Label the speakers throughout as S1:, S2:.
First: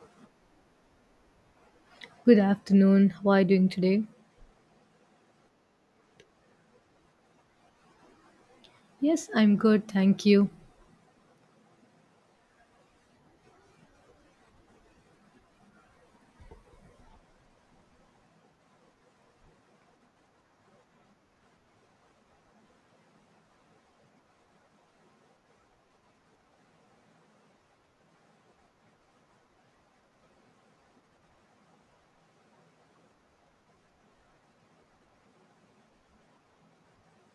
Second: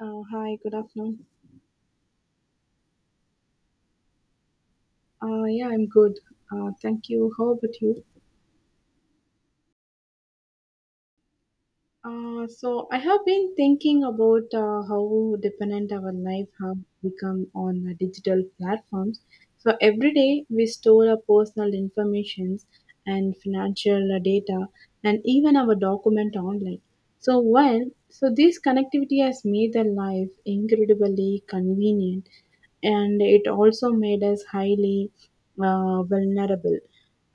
S1: Hi, good afternoon.
S2: Good afternoon. How are you doing today?
S1: Yeah, I'm good. Thank you. How about you?
S2: Yes, I'm good. Thank you.
S1: So I have been thinking about how dependent our life have become on digital platforms. So every day we store our personal informations and financial data and even our document online. So while so this connectivity has made the life incredibly convenient, and it also made us highly vulnerable.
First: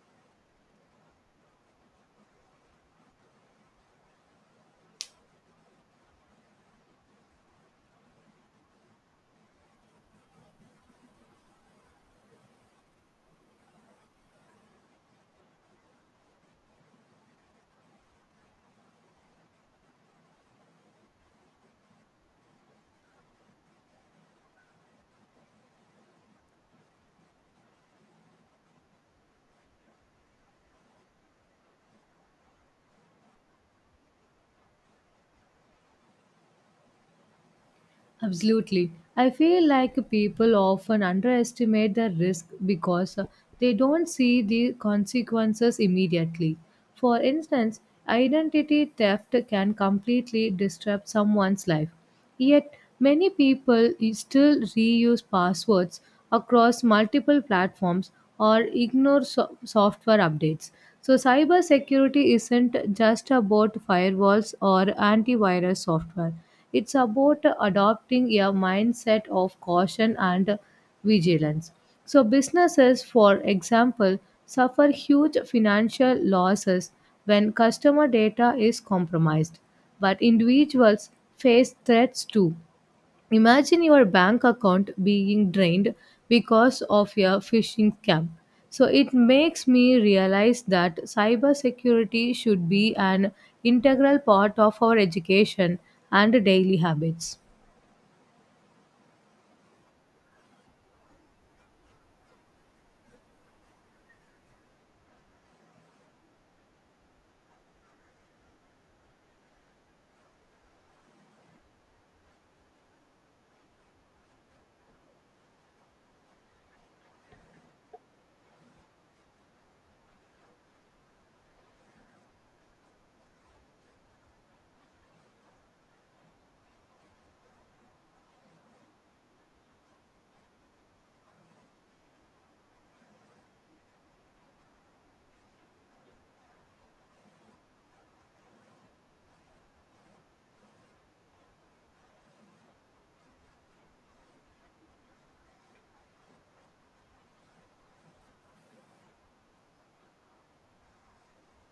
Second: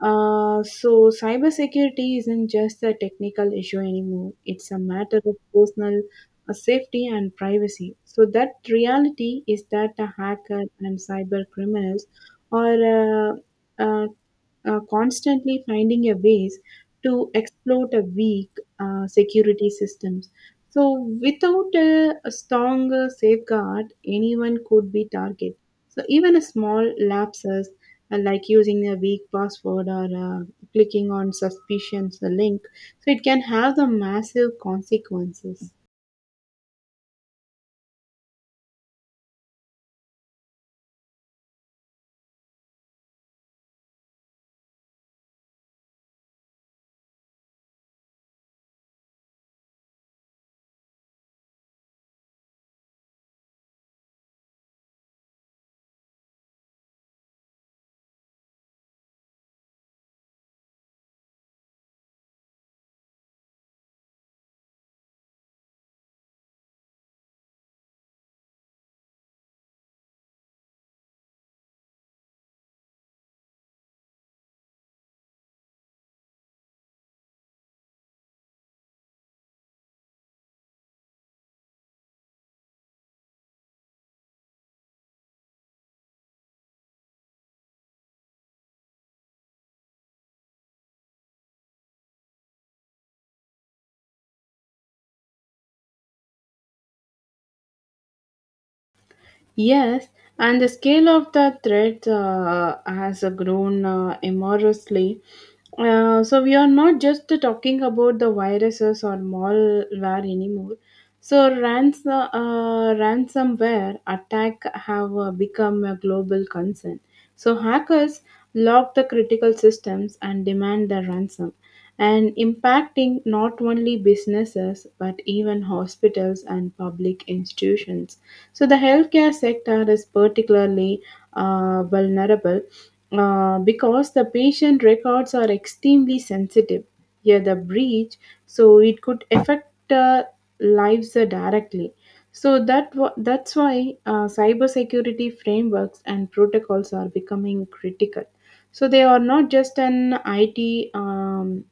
S1: So, cybersecurity isn't just a technical issue anymore, it's a matter of personal safety and privacy. So, that reality is that the hacker and cyber criminals are uh, uh, constantly finding a ways to exploit a weak security systems. So without a strong safeguard, anyone could be target. So even a small lapses like using a weak password or clicking on suspicious link, so it can have the massive consequences.
S2: Absolutely. I feel like people often underestimate the risk because they don't see the consequences immediately. For instance, identity theft can completely disrupt someone's life. Yet, many people still reuse passwords across multiple platforms or ignore software updates. So, cybersecurity isn't just about firewalls or antivirus software. It's about adopting a mindset of caution and vigilance. So, businesses, for example, suffer huge financial losses when customer data is compromised, but individuals face threats too. Imagine your bank account being drained because of your phishing scam. So it makes me realize that cybersecurity should be an integral part of our education and daily habits.
S1: Yes, and the scale of the threat has grown enormously. So we are not just talking about the viruses or malware anymore. So ransomware attack have become a global concern. So hackers lock the critical systems and demand the ransom and impacting not only businesses but even hospitals and public institutions. So, the healthcare sector is particularly vulnerable because the patient records are extremely sensitive. Here, the breach, so it could affect lives directly. So that's why cybersecurity frameworks and protocols are becoming critical. So they are not just an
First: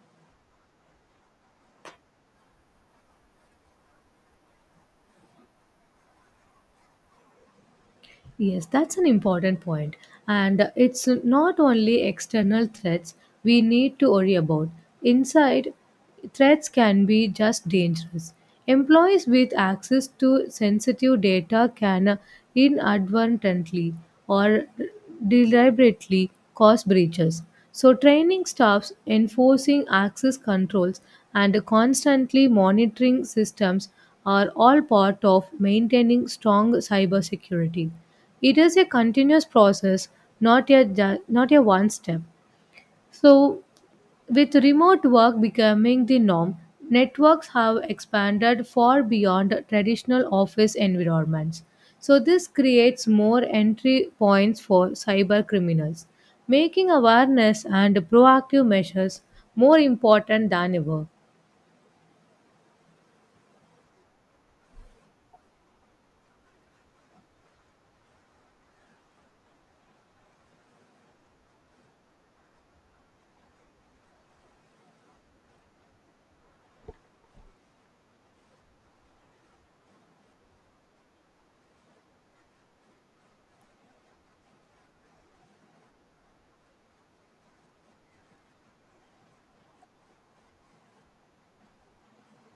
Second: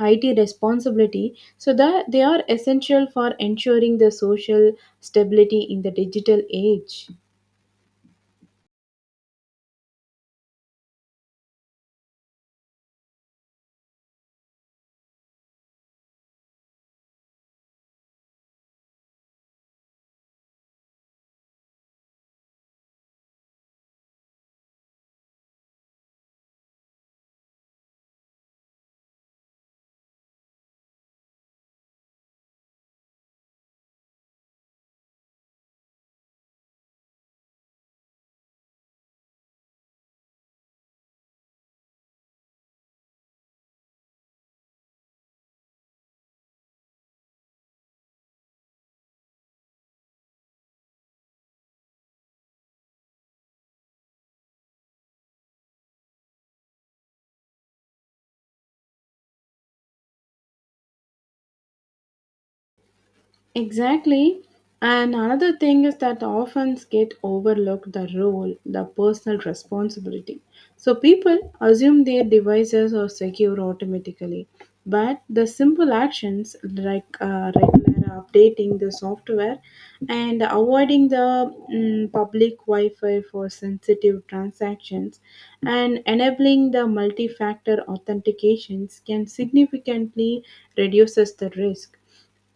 S1: IT responsibility so that they are essential for ensuring the social stability in the digital age.
S2: Yes, that's an important point. And it's not only external threats we need to worry about. Inside, threats can be just dangerous. Employees with access to sensitive data can inadvertently or deliberately cause breaches. So, training staffs, enforcing access controls, and constantly monitoring systems are all part of maintaining strong cybersecurity. It is a continuous process, not a one step. So with remote work becoming the norm, networks have expanded far beyond traditional office environments. So this creates more entry points for cyber criminals, making awareness and proactive measures more important than ever.
S1: Exactly. And another thing is that often get overlooked the role, the personal responsibility. So people assume their devices are secure automatically, but the simple actions like regular updating the software and avoiding the public Wi-Fi for sensitive transactions and enabling the multi-factor authentications can significantly reduces the risk,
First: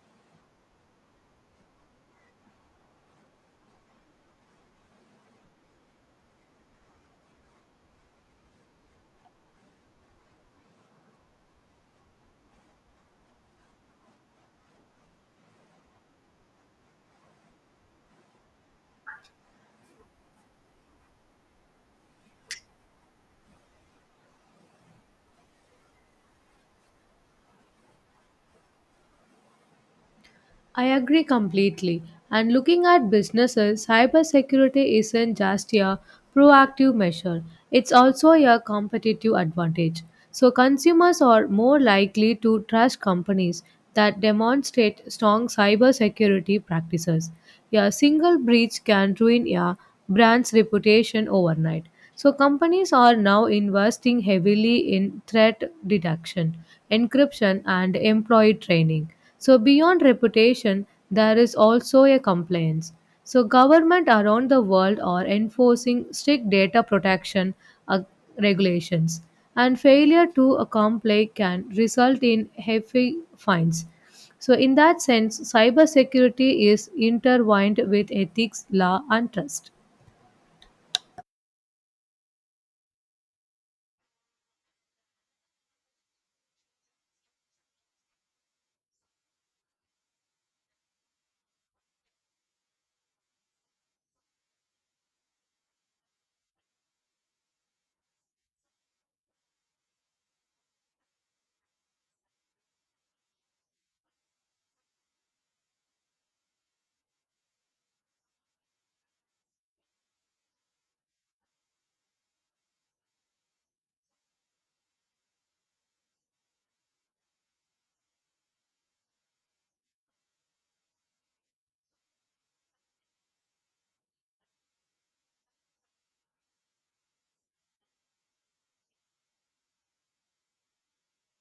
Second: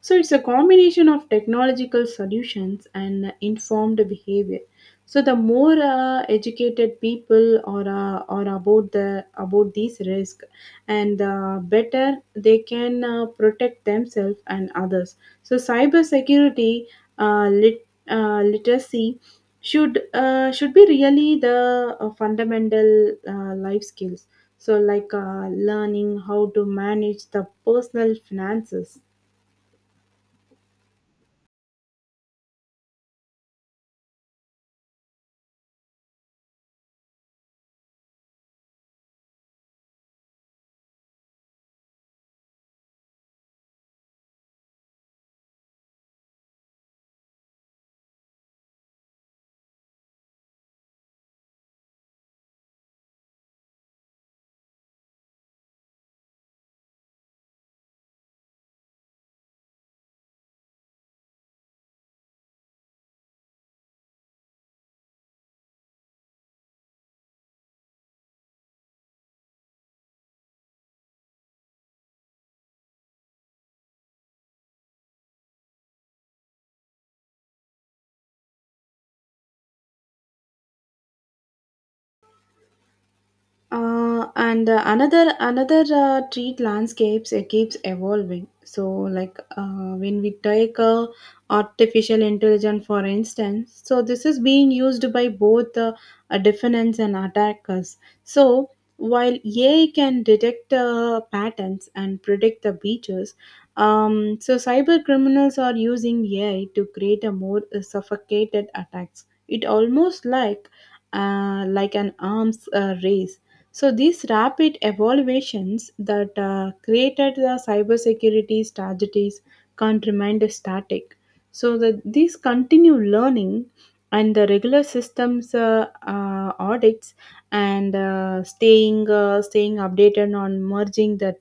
S1: so it's a combination of technological solutions and informed behavior. So the more educated people are, are about the about these risks, and the better they can protect themselves and others. So cybersecurity literacy should be really the fundamental life skills. So like learning how to manage the personal finances.
S2: I agree completely. And looking at businesses, cybersecurity isn't just a proactive measure, it's also a competitive advantage. So, consumers are more likely to trust companies that demonstrate strong cybersecurity practices. A single breach can ruin a brand's reputation overnight. So, companies are now investing heavily in threat detection, encryption, and employee training. So beyond reputation, there is also a compliance. So government around the world are enforcing strict data protection uh, regulations, and failure to comply can result in hefty fines. So in that sense, cybersecurity is intertwined with ethics, law and trust.
S1: Uh, and uh, another another uh, treat landscapes it keeps evolving, so like when we take artificial intelligence for instance, so this is being used by both defendants and attackers, so while ai can detect patterns and predict the breaches, so cyber criminals are using ai to create a more suffocated attacks. It almost like an arms race, so these rapid evaluations that created the cybersecurity strategies can't remain static. So that these continue learning and the regular systems audits and staying updated on merging the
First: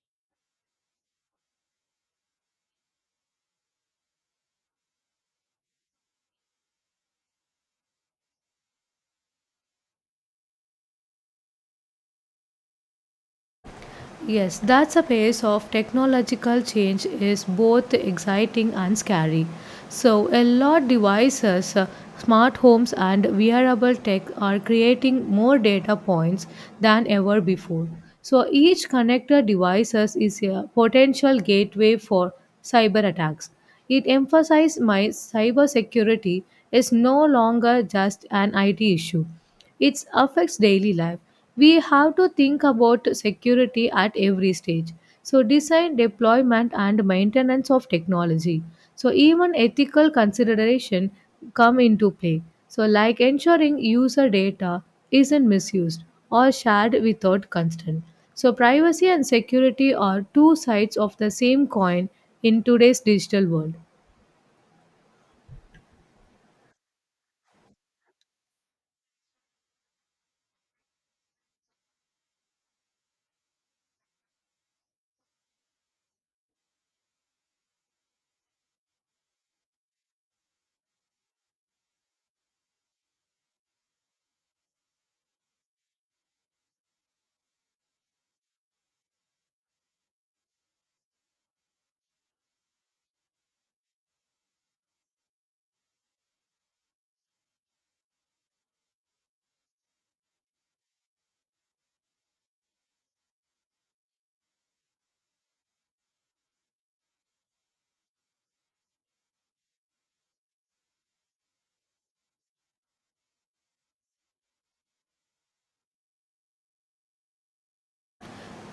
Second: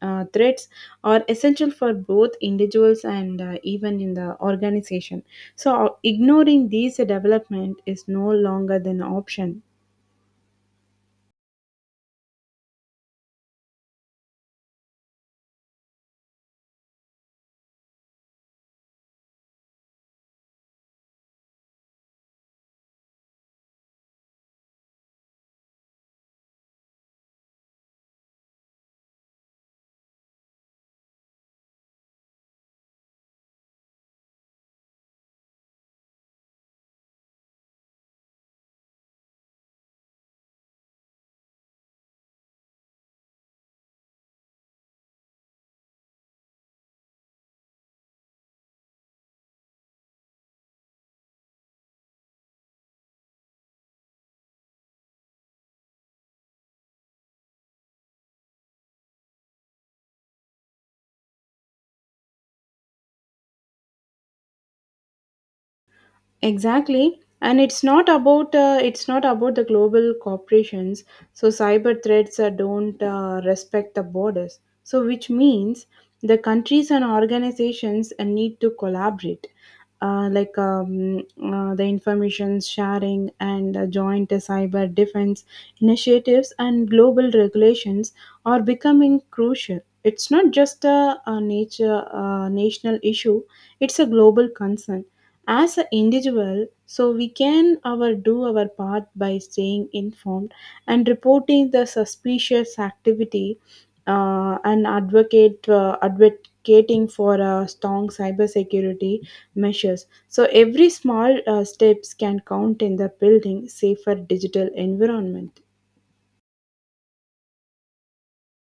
S1: threats are essential for both individuals and even in the organization. So ignoring these development is no longer an option.
S2: Yes, that's a pace of technological change is both exciting and scary. So, a lot devices, smart homes and wearable tech are creating more data points than ever before. So, each connected devices is a potential gateway for cyber attacks. It emphasizes my cybersecurity is no longer just an IT issue. It affects daily life. We have to think about security at every stage, so design deployment and maintenance of technology, so even ethical consideration come into play, so like ensuring user data isn't misused or shared without consent. So privacy and security are two sides of the same coin in today's digital world.
S1: Exactly, and it's not about the global corporations. So cyber threats don't respect the borders. So which means the countries and organizations need to collaborate, the information sharing and joint cyber defense initiatives and global regulations are becoming crucial. It's not just a national issue; it's a global concern. As an individual, so we can our do our part by staying informed and reporting the suspicious activity, and advocate advocating for strong cybersecurity measures, so every small steps can count in the building safer digital environment.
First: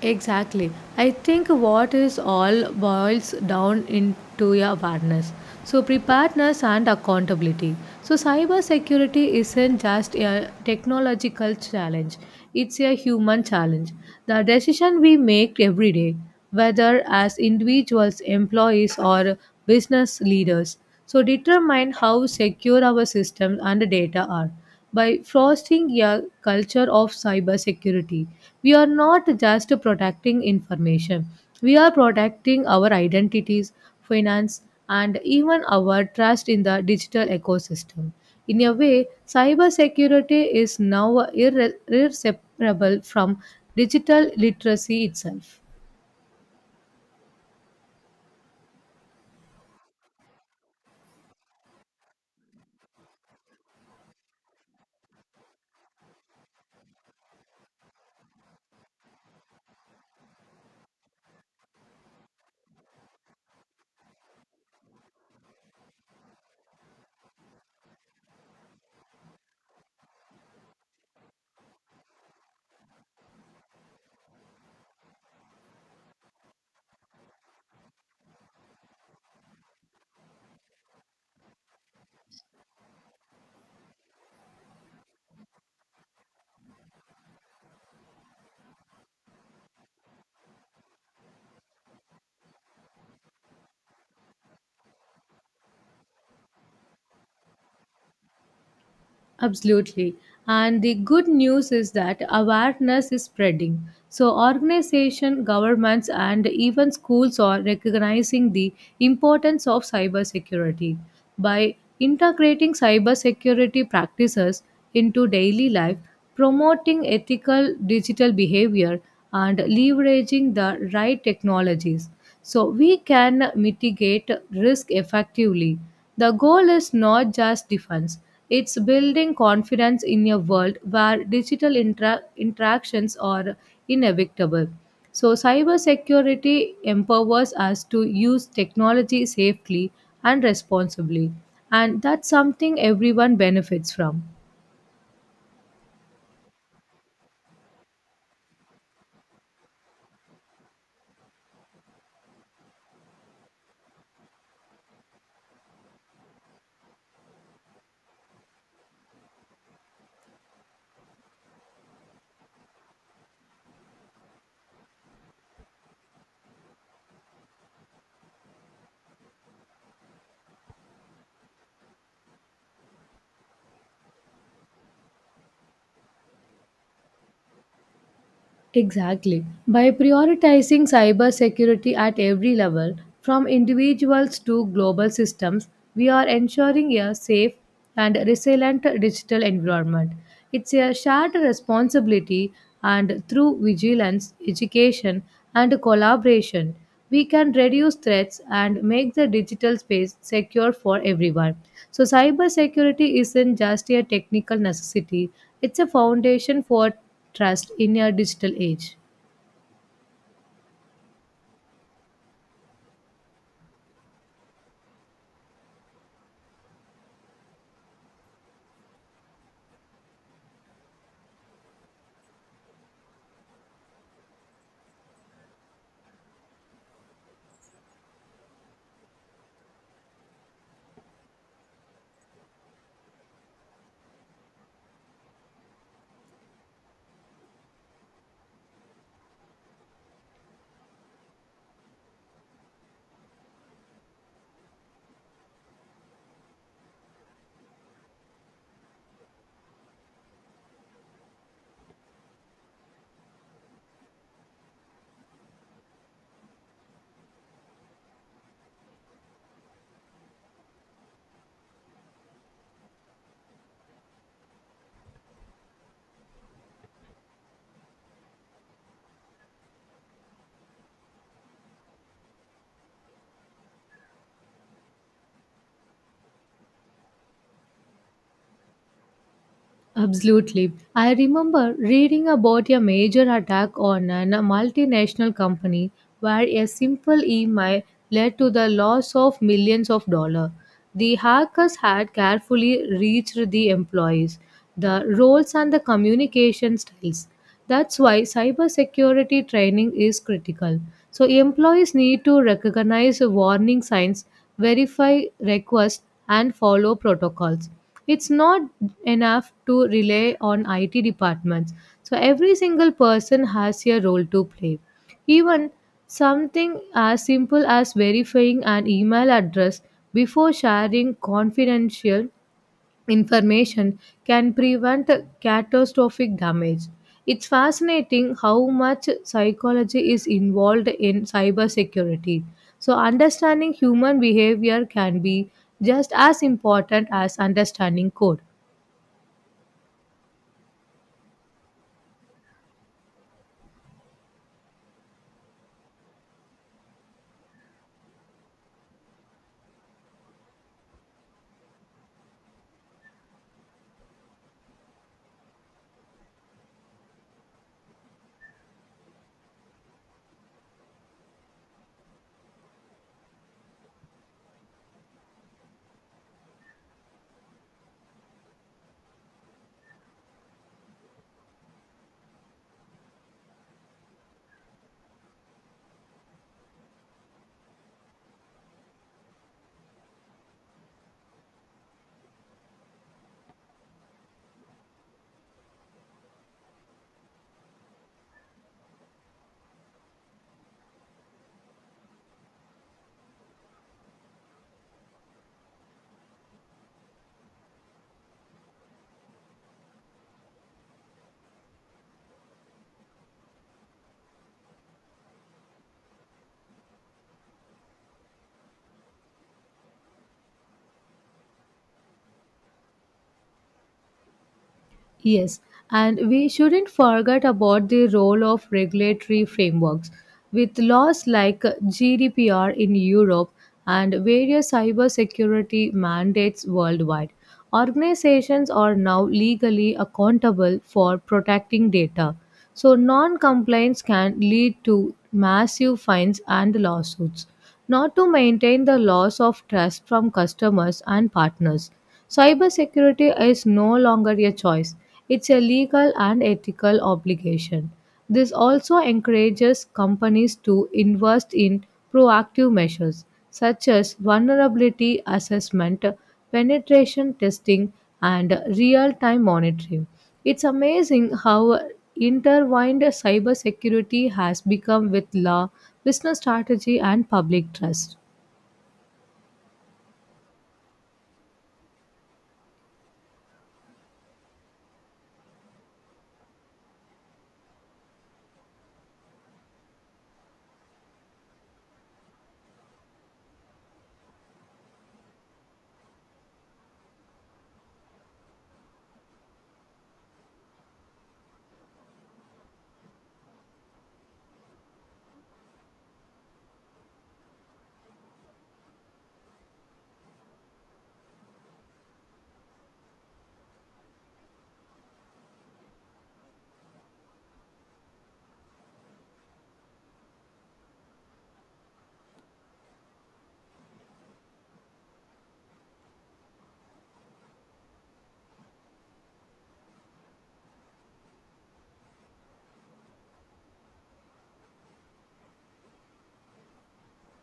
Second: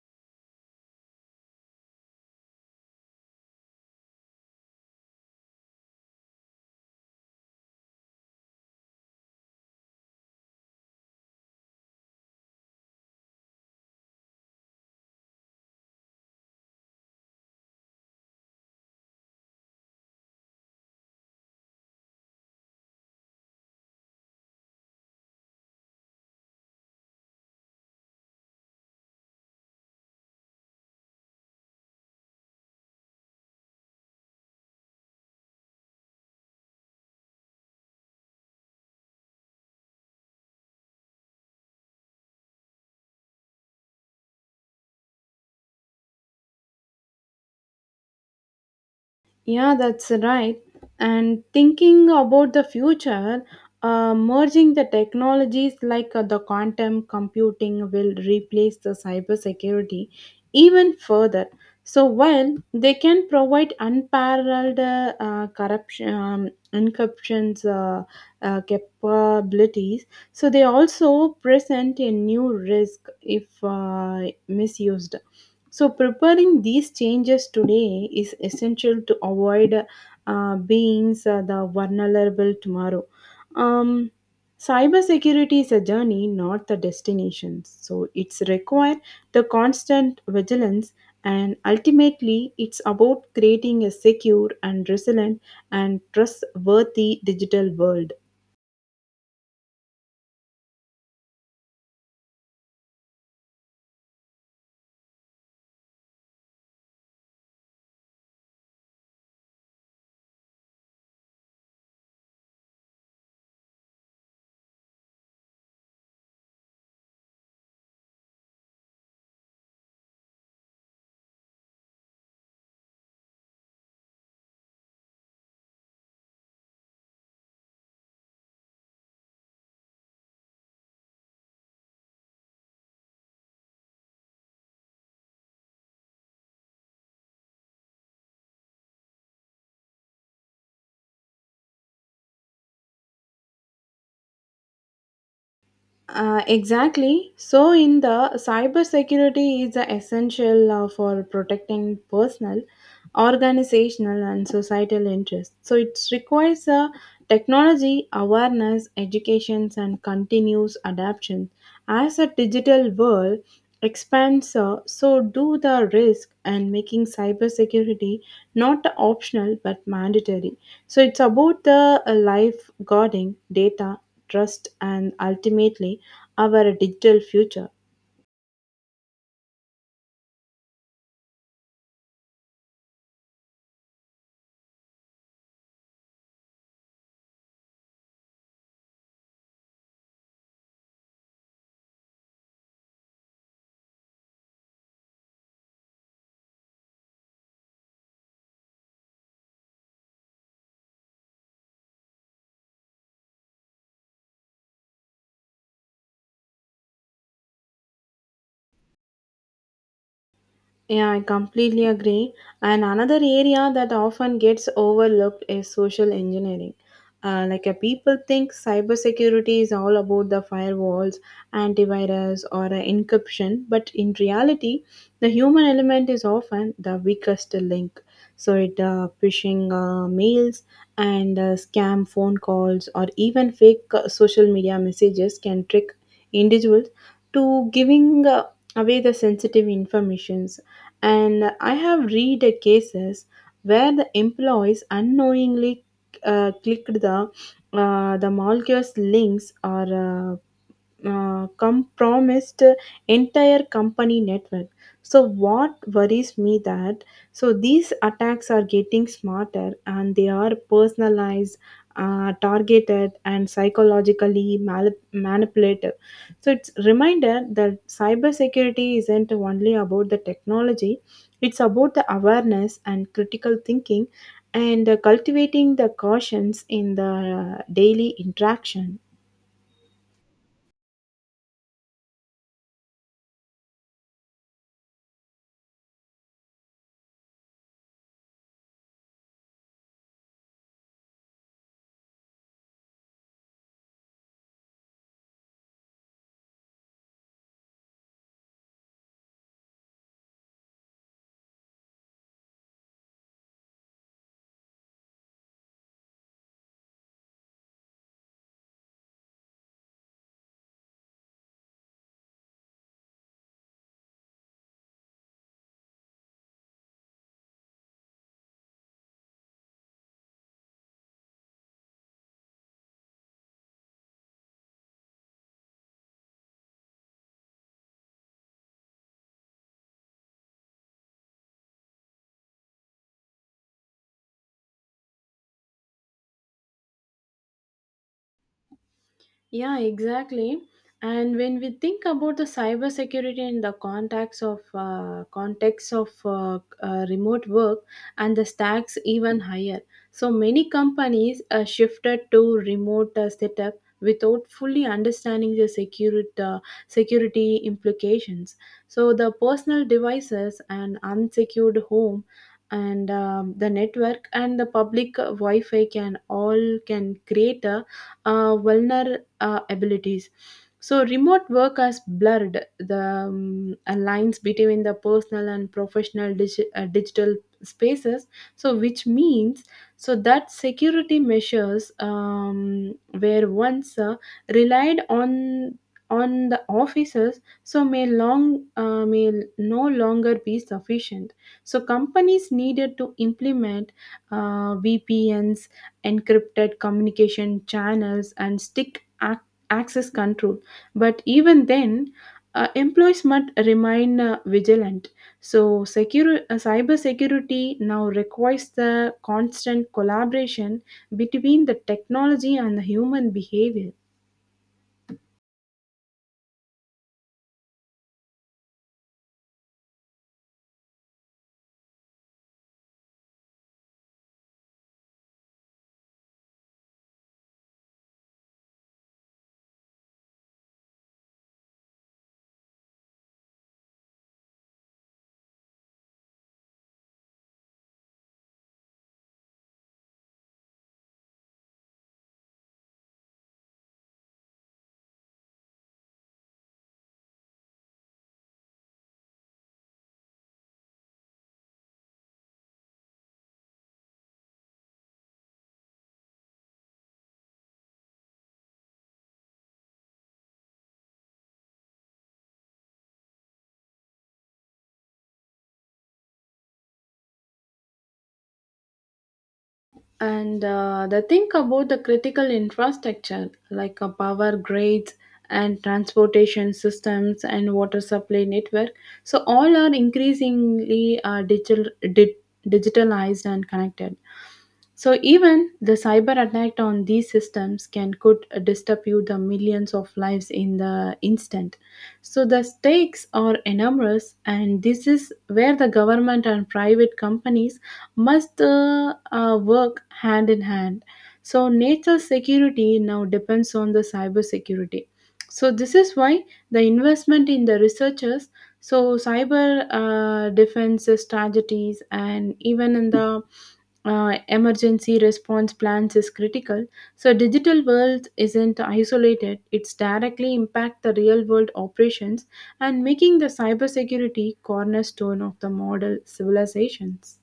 S2: Exactly. I think what is all boils down into your awareness. So preparedness and accountability. So cybersecurity isn't just a technological challenge. It's a human challenge. The decision we make every day, whether as individuals, employees or business leaders, so determine how secure our systems and data are by fostering a culture of cybersecurity. We are not just protecting information, we are protecting our identities, finance, and even our trust in the digital ecosystem. In a way, cybersecurity is now irseparable from digital literacy itself.
S1: Yeah, that's right. And thinking about the future, merging the technologies like the quantum computing will replace the cybersecurity even further. So while they can provide unparalleled corruption, encryptions capabilities, so they also present a new risk if misused. So, preparing these changes today is essential to avoid being the vulnerable tomorrow. Um, Cybersecurity is a journey, not the destination. So, it's required the constant vigilance, and ultimately, it's about creating a secure and resilient and trustworthy digital world.
S2: Absolutely. And the good news is that awareness is spreading. So organization, governments and even schools are recognizing the importance of cybersecurity. By integrating cybersecurity practices into daily life, promoting ethical digital behavior and leveraging the right technologies. So we can mitigate risk effectively. The goal is not just defense, it's building confidence in a world where digital interactions are inevitable. So, cybersecurity empowers us to use technology safely and responsibly, and that's something everyone benefits from.
S1: Exactly. So, in the cybersecurity is the essential for protecting personal, organizational, and societal interests. So, it requires technology awareness, education, and continuous adaptation. As a digital world expands, so do the risk, and making cybersecurity not optional but mandatory. So, it's about the lifeguarding data, trust, and ultimately our digital future.
S2: Exactly. By prioritizing cybersecurity at every level, from individuals to global systems, we are ensuring a safe and resilient digital environment. It's a shared responsibility, and through vigilance, education, and collaboration, we can reduce threats and make the digital space secure for everyone. So, cybersecurity isn't just a technical necessity, it's a foundation for trust in a digital age.
S1: Yeah, I completely agree. And another area that often gets overlooked is social engineering. People think cybersecurity is all about the firewalls, antivirus, or encryption, but in reality, the human element is often the weakest link. So it Phishing mails and scam phone calls or even fake social media messages can trick individuals to giving away the sensitive informations. And I have read a cases where the employees unknowingly clicked the molecules links or compromised entire company network. So what worries me that so these attacks are getting smarter and they are personalized, targeted and psychologically manipulative. So it's reminder that cybersecurity isn't only about the technology, it's about the awareness and critical thinking and cultivating the cautions in the daily interaction.
S2: Absolutely. I remember reading about a major attack on a multinational company where a simple email led to the loss of millions of dollars. The hackers had carefully reached the employees, the roles, and the communication styles. That's why cybersecurity training is critical. So employees need to recognize warning signs, verify requests, and follow protocols. It's not enough to rely on IT departments. So every single person has a role to play. Even something as simple as verifying an email address before sharing confidential information can prevent catastrophic damage. It's fascinating how much psychology is involved in cybersecurity. So, understanding human behavior can be just as important as understanding code.
S1: Yeah, exactly. And when we think about the cybersecurity in the context of remote work, and the stacks even higher. So many companies shifted to remote setup without fully understanding the security implications. So the personal devices and unsecured home and the network and the public wi-fi can all can create a vulner abilities. So remote work has blurred the lines between the personal and professional digital spaces, so which means so that security measures were once relied on the officers, so may no longer be sufficient. So companies needed to implement VPNs, encrypted communication channels, and access control. But even then, employees must remain vigilant. So, cyber security now requires the constant collaboration between the technology and the human behavior.
S2: Yes, and we shouldn't forget about the role of regulatory frameworks. With laws like GDPR in Europe and various cybersecurity mandates worldwide, organizations are now legally accountable for protecting data. So, non compliance can lead to massive fines and lawsuits, not to maintain the loss of trust from customers and partners. Cybersecurity is no longer a choice, it's a legal and ethical obligation. This also encourages companies to invest in proactive measures such as vulnerability assessment, penetration testing, and real time monitoring. It's amazing how intertwined cybersecurity has become with law, business strategy, and public trust.
S1: And the thing about the critical infrastructure like power grids and transportation systems and water supply network, so all are increasingly digitalized and connected. So even the cyber attack on these systems can could disturb you the millions of lives in the instant. So the stakes are enormous, and this is where the government and private companies must work hand in hand. So nature security now depends on the cyber security. So this is why the investment in the researchers, so, cyber defense strategies and even in the emergency response plans is critical. So, digital world isn't isolated; it's directly impact the real world operations and making the cybersecurity cornerstone of the model civilizations.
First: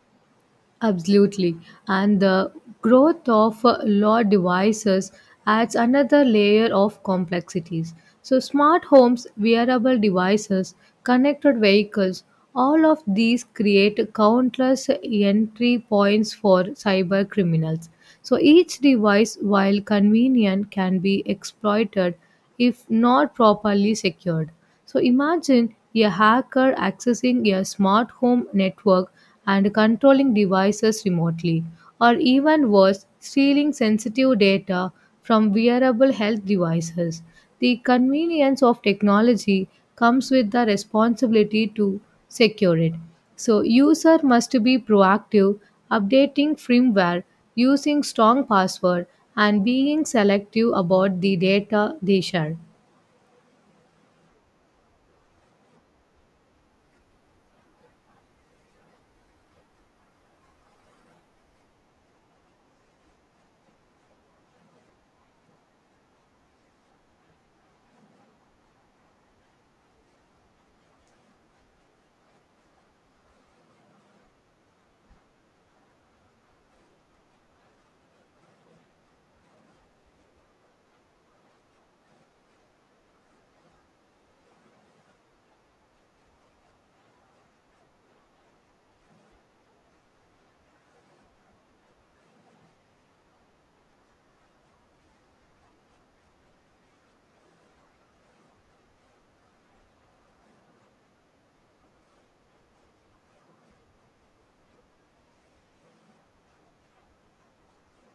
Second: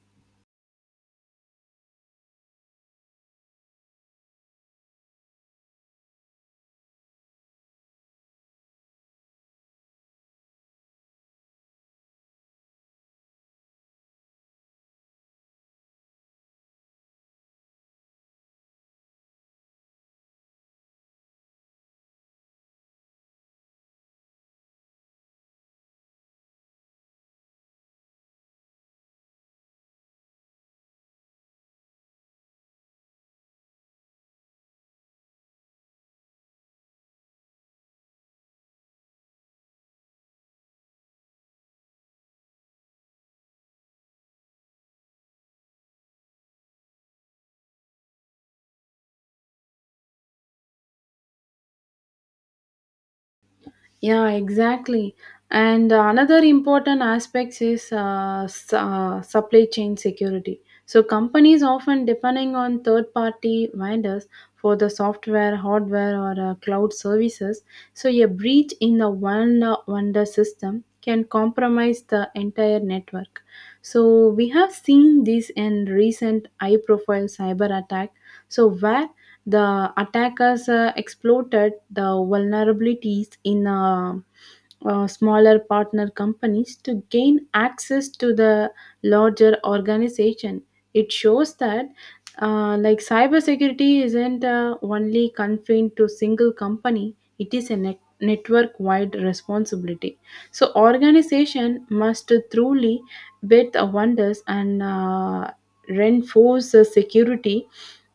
S2: Absolutely. And the growth of law devices adds another layer of complexities. So, smart homes, wearable devices, connected vehicles, all of these create countless entry points for cyber criminals. So, each device, while convenient, can be exploited if not properly secured. So imagine a hacker accessing a smart home network and controlling devices remotely, or even worse, stealing sensitive data from wearable health devices. The convenience of technology comes with the responsibility to secure it. So user must be proactive, updating firmware, using strong password, and being selective about the data they share.
S1: Yeah, exactly. And another important aspect is supply chain security. So companies often depending on third-party vendors for the software, hardware, or cloud services. So a breach in the one vendor system can compromise the entire network. So we have seen this in recent high-profile cyber attack. So where the attackers exploited the vulnerabilities in smaller partner companies to gain access to the larger organization. It shows that like cybersecurity isn't only confined to single company. It is a network-wide responsibility. So organization must truly bet the wonders and reinforce the security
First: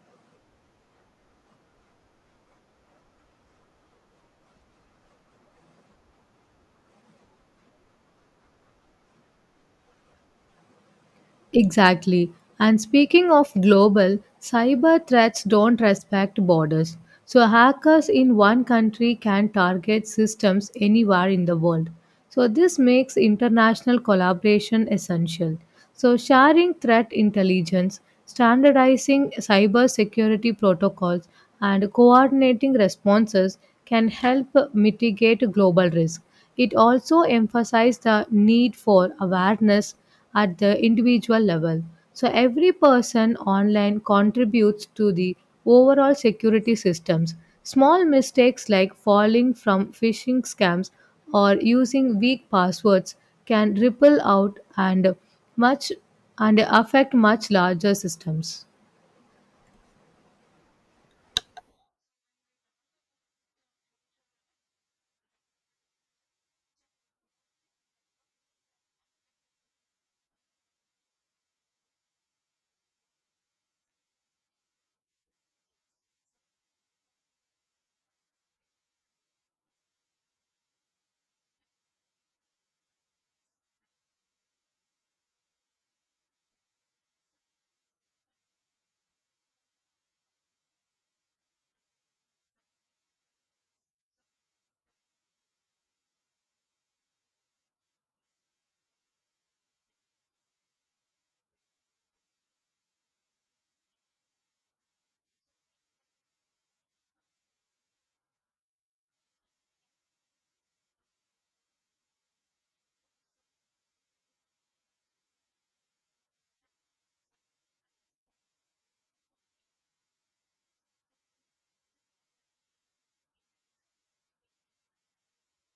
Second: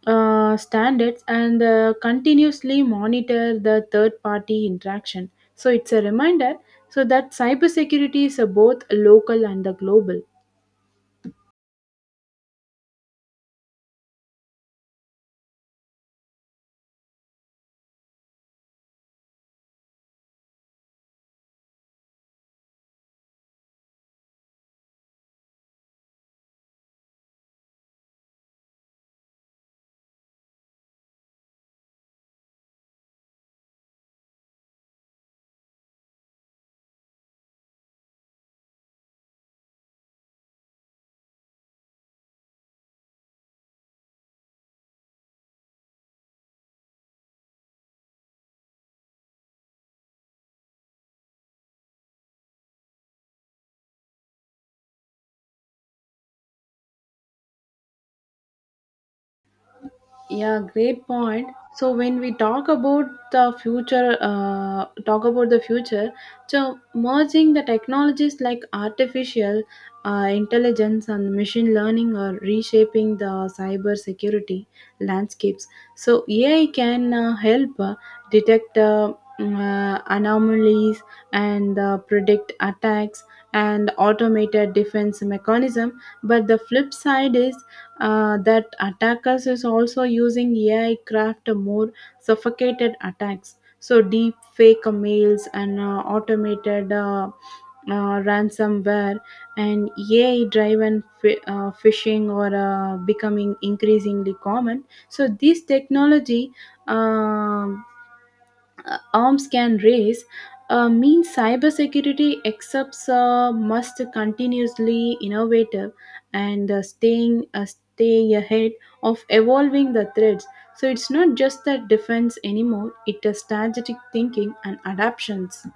S1: standards and continuously monitor the third party interaction. So it's a reminder so that cybersecurity is a both local and the global.
S2: Exactly. And speaking of global, cyber threats don't respect borders. So, hackers in one country can target systems anywhere in the world. So, this makes international collaboration essential. So, sharing threat intelligence, standardizing cybersecurity protocols, and coordinating responses can help mitigate global risk. It also emphasized the need for awareness at the individual level. So every person online contributes to the overall security systems. Small mistakes like falling from phishing scams or using weak passwords can ripple out and much and affect much larger systems.
S1: Yeah, great point. So when we talk about the future, so merging the technologies like artificial intelligence and machine learning are reshaping the cyber security landscapes. So AI can help detect anomalies and predict attacks and automated defense mechanism. But the flip side is that attackers is also using AI craft more suffocated attacks. So deep fake mails and automated ransomware and AI driven phishing or becoming increasingly common. So this technology. um Arms can raise means cybersecurity accepts must continuously innovative and stay ahead of evolving the threats. So it's not just that defense anymore; it is strategic thinking and adaptations.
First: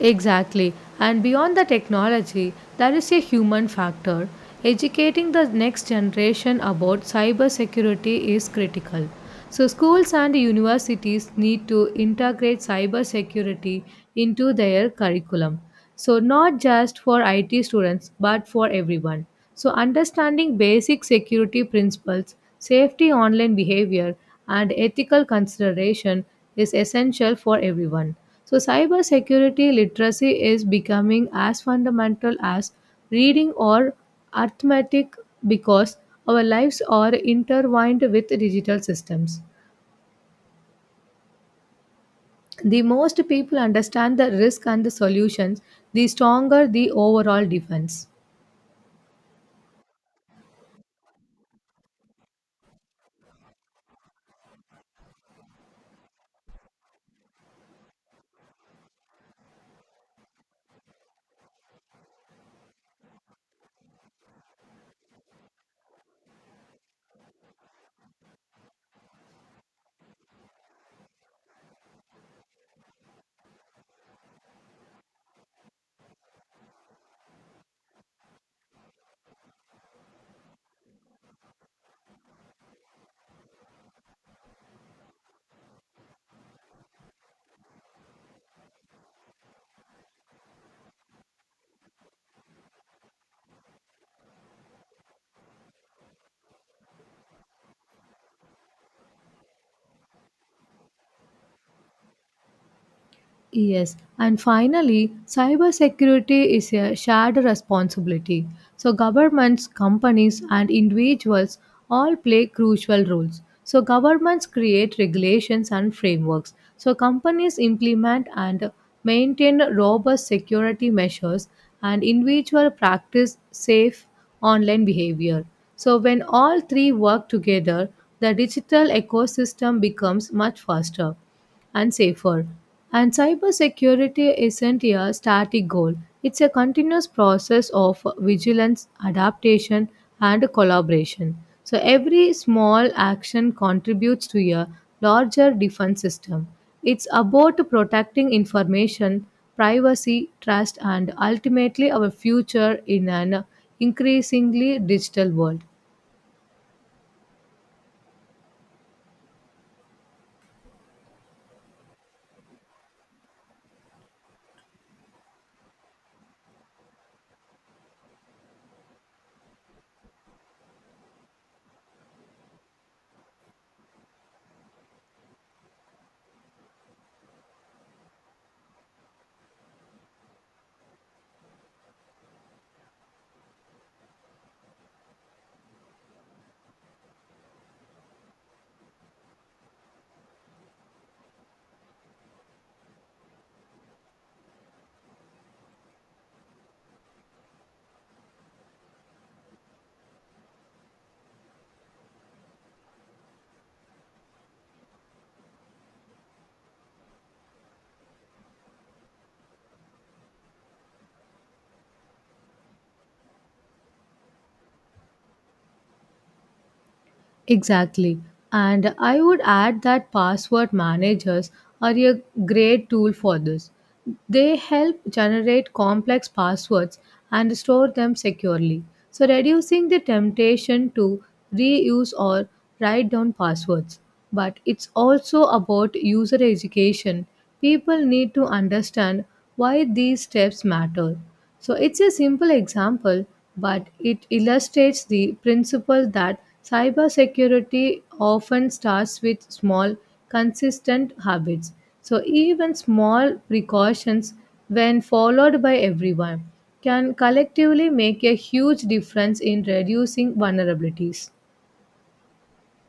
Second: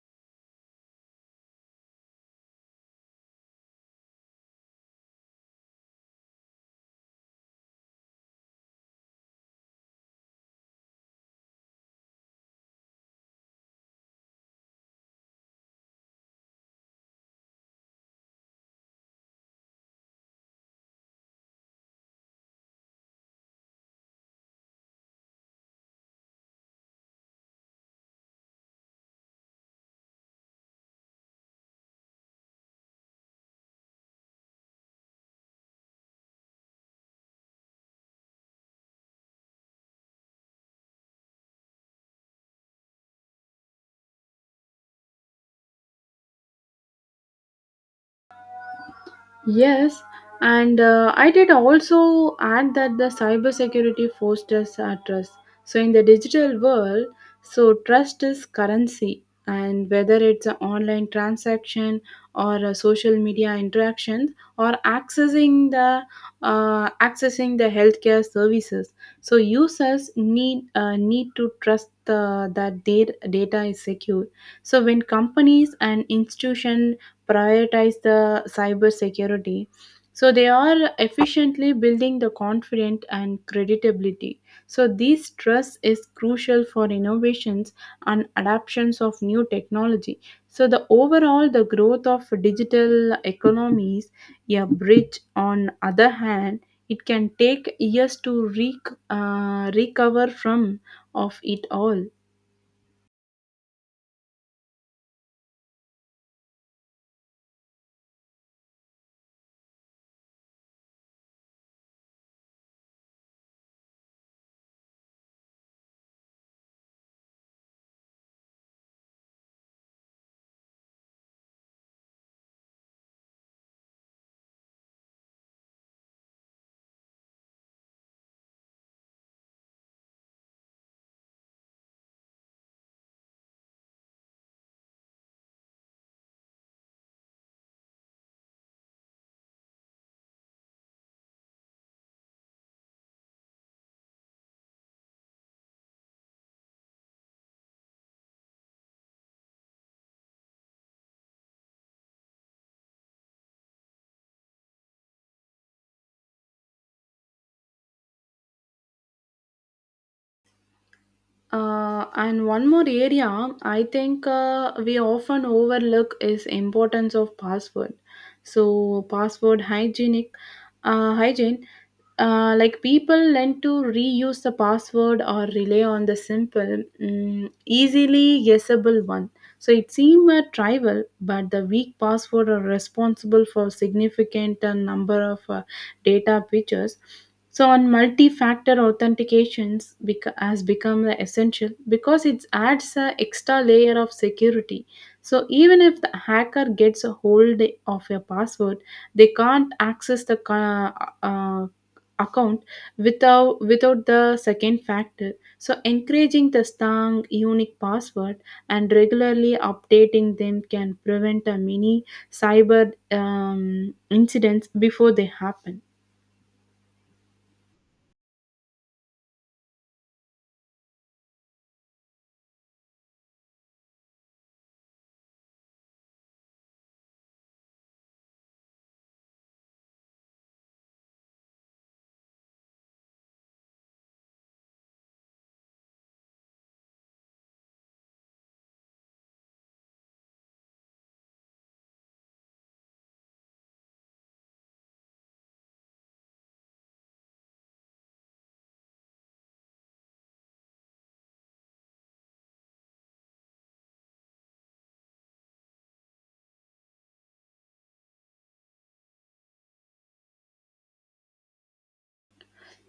S2: Exactly. And beyond the technology, there is a human factor. Educating the next generation about cybersecurity is critical. So, schools and universities need to integrate cybersecurity into their curriculum. So, not just for IT students, but for everyone. So, understanding basic security principles, safety online behavior, and ethical consideration is essential for everyone. So, cybersecurity literacy is becoming as fundamental as reading or arithmetic because our lives are intertwined with digital systems. The most people understand the risk and the solutions, the stronger the overall defense.
S1: Yes, and I did also add that the cybersecurity fosters our trust. So in the digital world, so trust is currency, and whether it's an online transaction or a social media interaction or accessing the healthcare services, so users need to trust that their data is secure. So when companies and institutions prioritize the cyber security. So they are efficiently building the confidence and credibility. So this trust is crucial for innovations and adoptions of new technology. So the overall the growth of digital economies, a bridge on other hand, it can take years to recover from of it all.
S2: Yes, and finally, cybersecurity is a shared responsibility. So, governments, companies, and individuals all play crucial roles. So, governments create regulations and frameworks. So, companies implement and maintain robust security measures, and individuals practice safe online behavior. So, when all three work together, the digital ecosystem becomes much faster and safer. And cybersecurity isn't a static goal, it's a continuous process of vigilance, adaptation, and collaboration. So, every small action contributes to a larger defense system. It's about protecting information, privacy, trust, and ultimately our future in an increasingly digital world.
S1: And one more area I think we often overlook is importance of password. So password hygienic hygiene like people tend to reuse the password or rely on the simple, easily guessable one. So it seems a trivial, but the weak password are responsible for significant number of data breaches. So, on multi-factor authentications has become the essential because it adds an extra layer of security. So, even if the hacker gets a hold of your password, they can't access the uh, account without the second factor. So, encouraging the strong, unique password and regularly updating them can prevent a mini cyber incidents before they happen.
S2: Exactly. And I would add that password managers are a great tool for this. They help generate complex passwords and store them securely. So, reducing the temptation to reuse or write down passwords. But it's also about user education. People need to understand why these steps matter. So it's a simple example, but it illustrates the principle that cybersecurity often starts with small, consistent habits. So even small precautions, when followed by everyone, can collectively make a huge difference in reducing vulnerabilities.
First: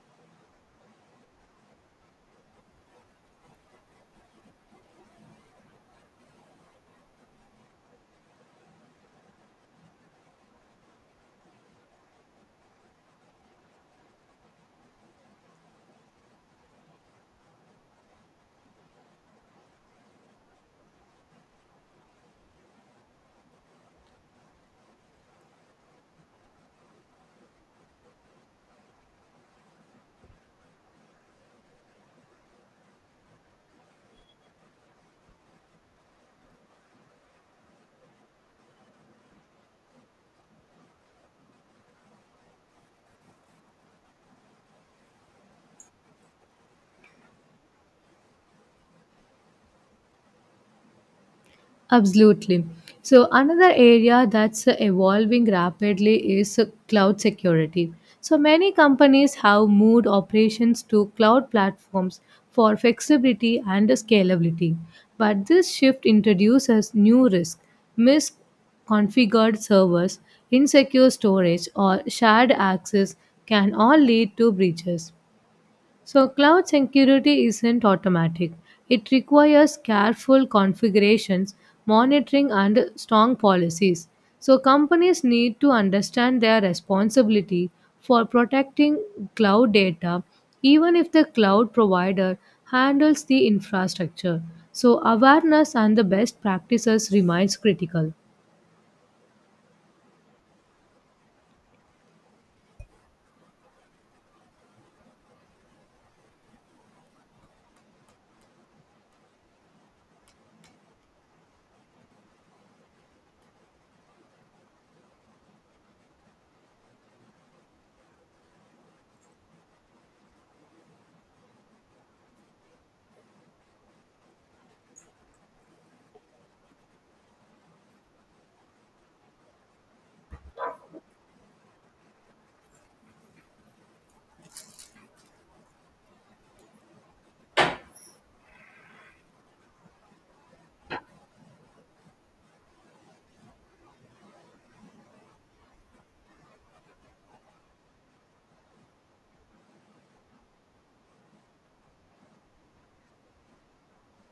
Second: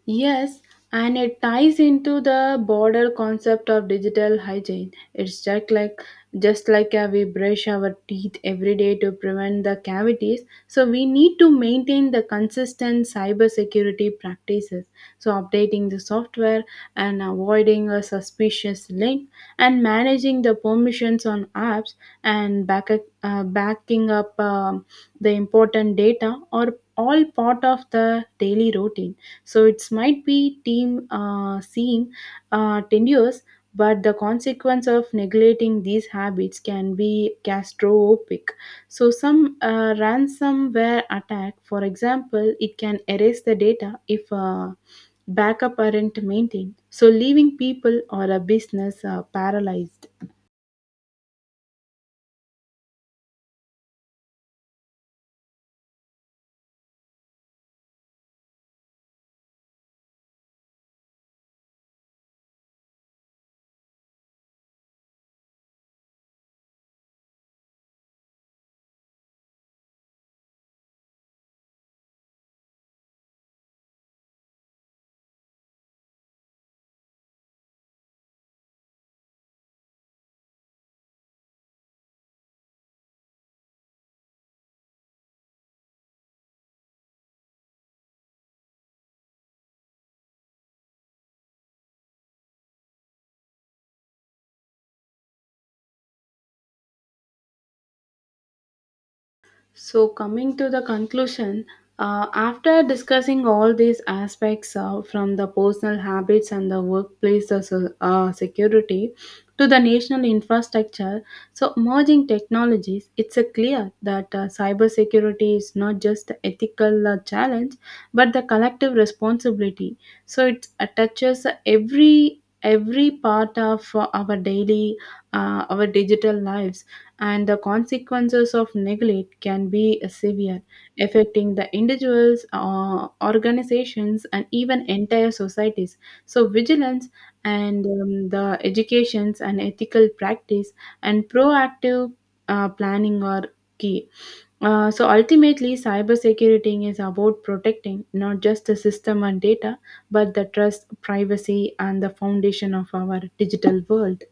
S1: Yes, and it ties into the broader concept of digital hygiene. It's just like we brush our teeth every day to prevent the cavities, so we need to maintain the consistent cybersecurity practices. So updating the software and avoiding a suspicious link and managing the permissions on apps and backing up the important data are all part of the daily routine, so it might be team seem tenuous, but the consequence of neglecting these habits can be catastrophic. So some ransomware attack, for example, it can erase the data if backup aren't maintained. So leaving people or a business paralyzed.
S2: Absolutely. So, another area that's evolving rapidly is cloud security. So, many companies have moved operations to cloud platforms for flexibility and scalability. But this shift introduces new risks, misconfigured servers, insecure storage, or shared access can all lead to breaches. So, cloud security isn't automatic. It requires careful configurations, monitoring, and strong policies. So, companies need to understand their responsibility for protecting cloud data, even if the cloud provider handles the infrastructure. So, awareness and the best practices remains critical.
S1: So, coming to the conclusion, after discussing all these aspects from the personal habits and the workplace security to the national infrastructure, so merging technologies, it's a clear that cybersecurity is not just the ethical challenge but the collective responsibility. So it touches every part of our digital lives, and the consequences of neglect can be severe, affecting the individuals, organizations, and even entire societies. So, vigilance and the educations and ethical practice and proactive planning are key. So ultimately, cybersecurity is about protecting not just the system and data, but the trust, privacy, and the foundation of our digital world.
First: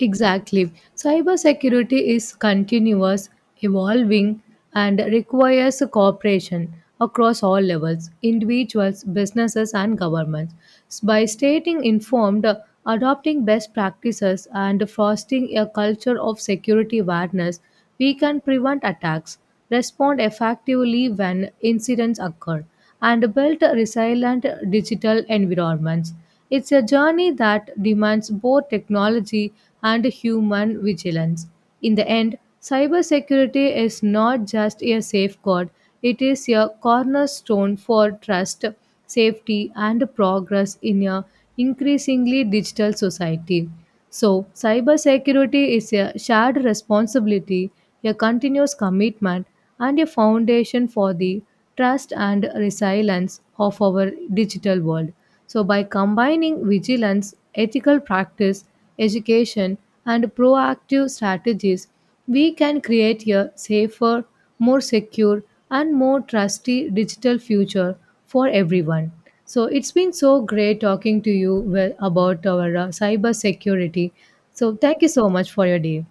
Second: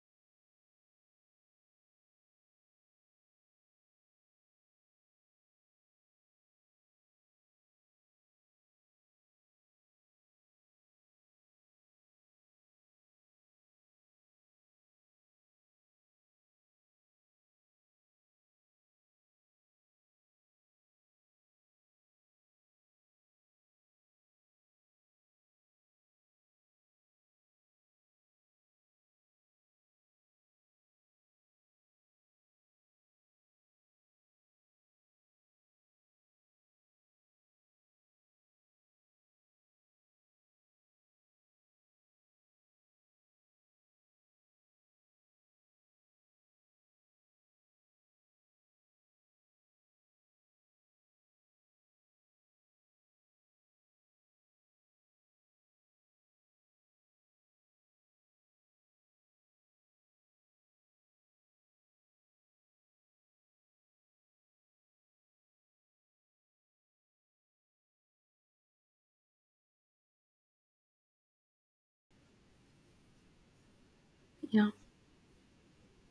S2: Exactly. Cybersecurity is continuous, evolving, and requires cooperation across all levels individuals, businesses, and governments. By staying informed, adopting best practices, and fostering a culture of security awareness, we can prevent attacks, respond effectively when incidents occur, and build resilient digital environments. It's a journey that demands both technology and human vigilance. In the end, cybersecurity is not just a safeguard, it is a cornerstone for trust, safety, and progress in a increasingly digital society. So, cybersecurity is a shared responsibility, a continuous commitment, and a foundation for the trust and resilience of our digital world. So, by combining vigilance, ethical practice, education, and proactive strategies, we can create a safer, more secure, and more trusty digital future for everyone. So it's been so great talking to you well about our cyber security.
S1: Yeah,
S2: So thank you so much for your day.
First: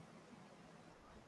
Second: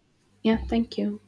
S1: yeah, thank you.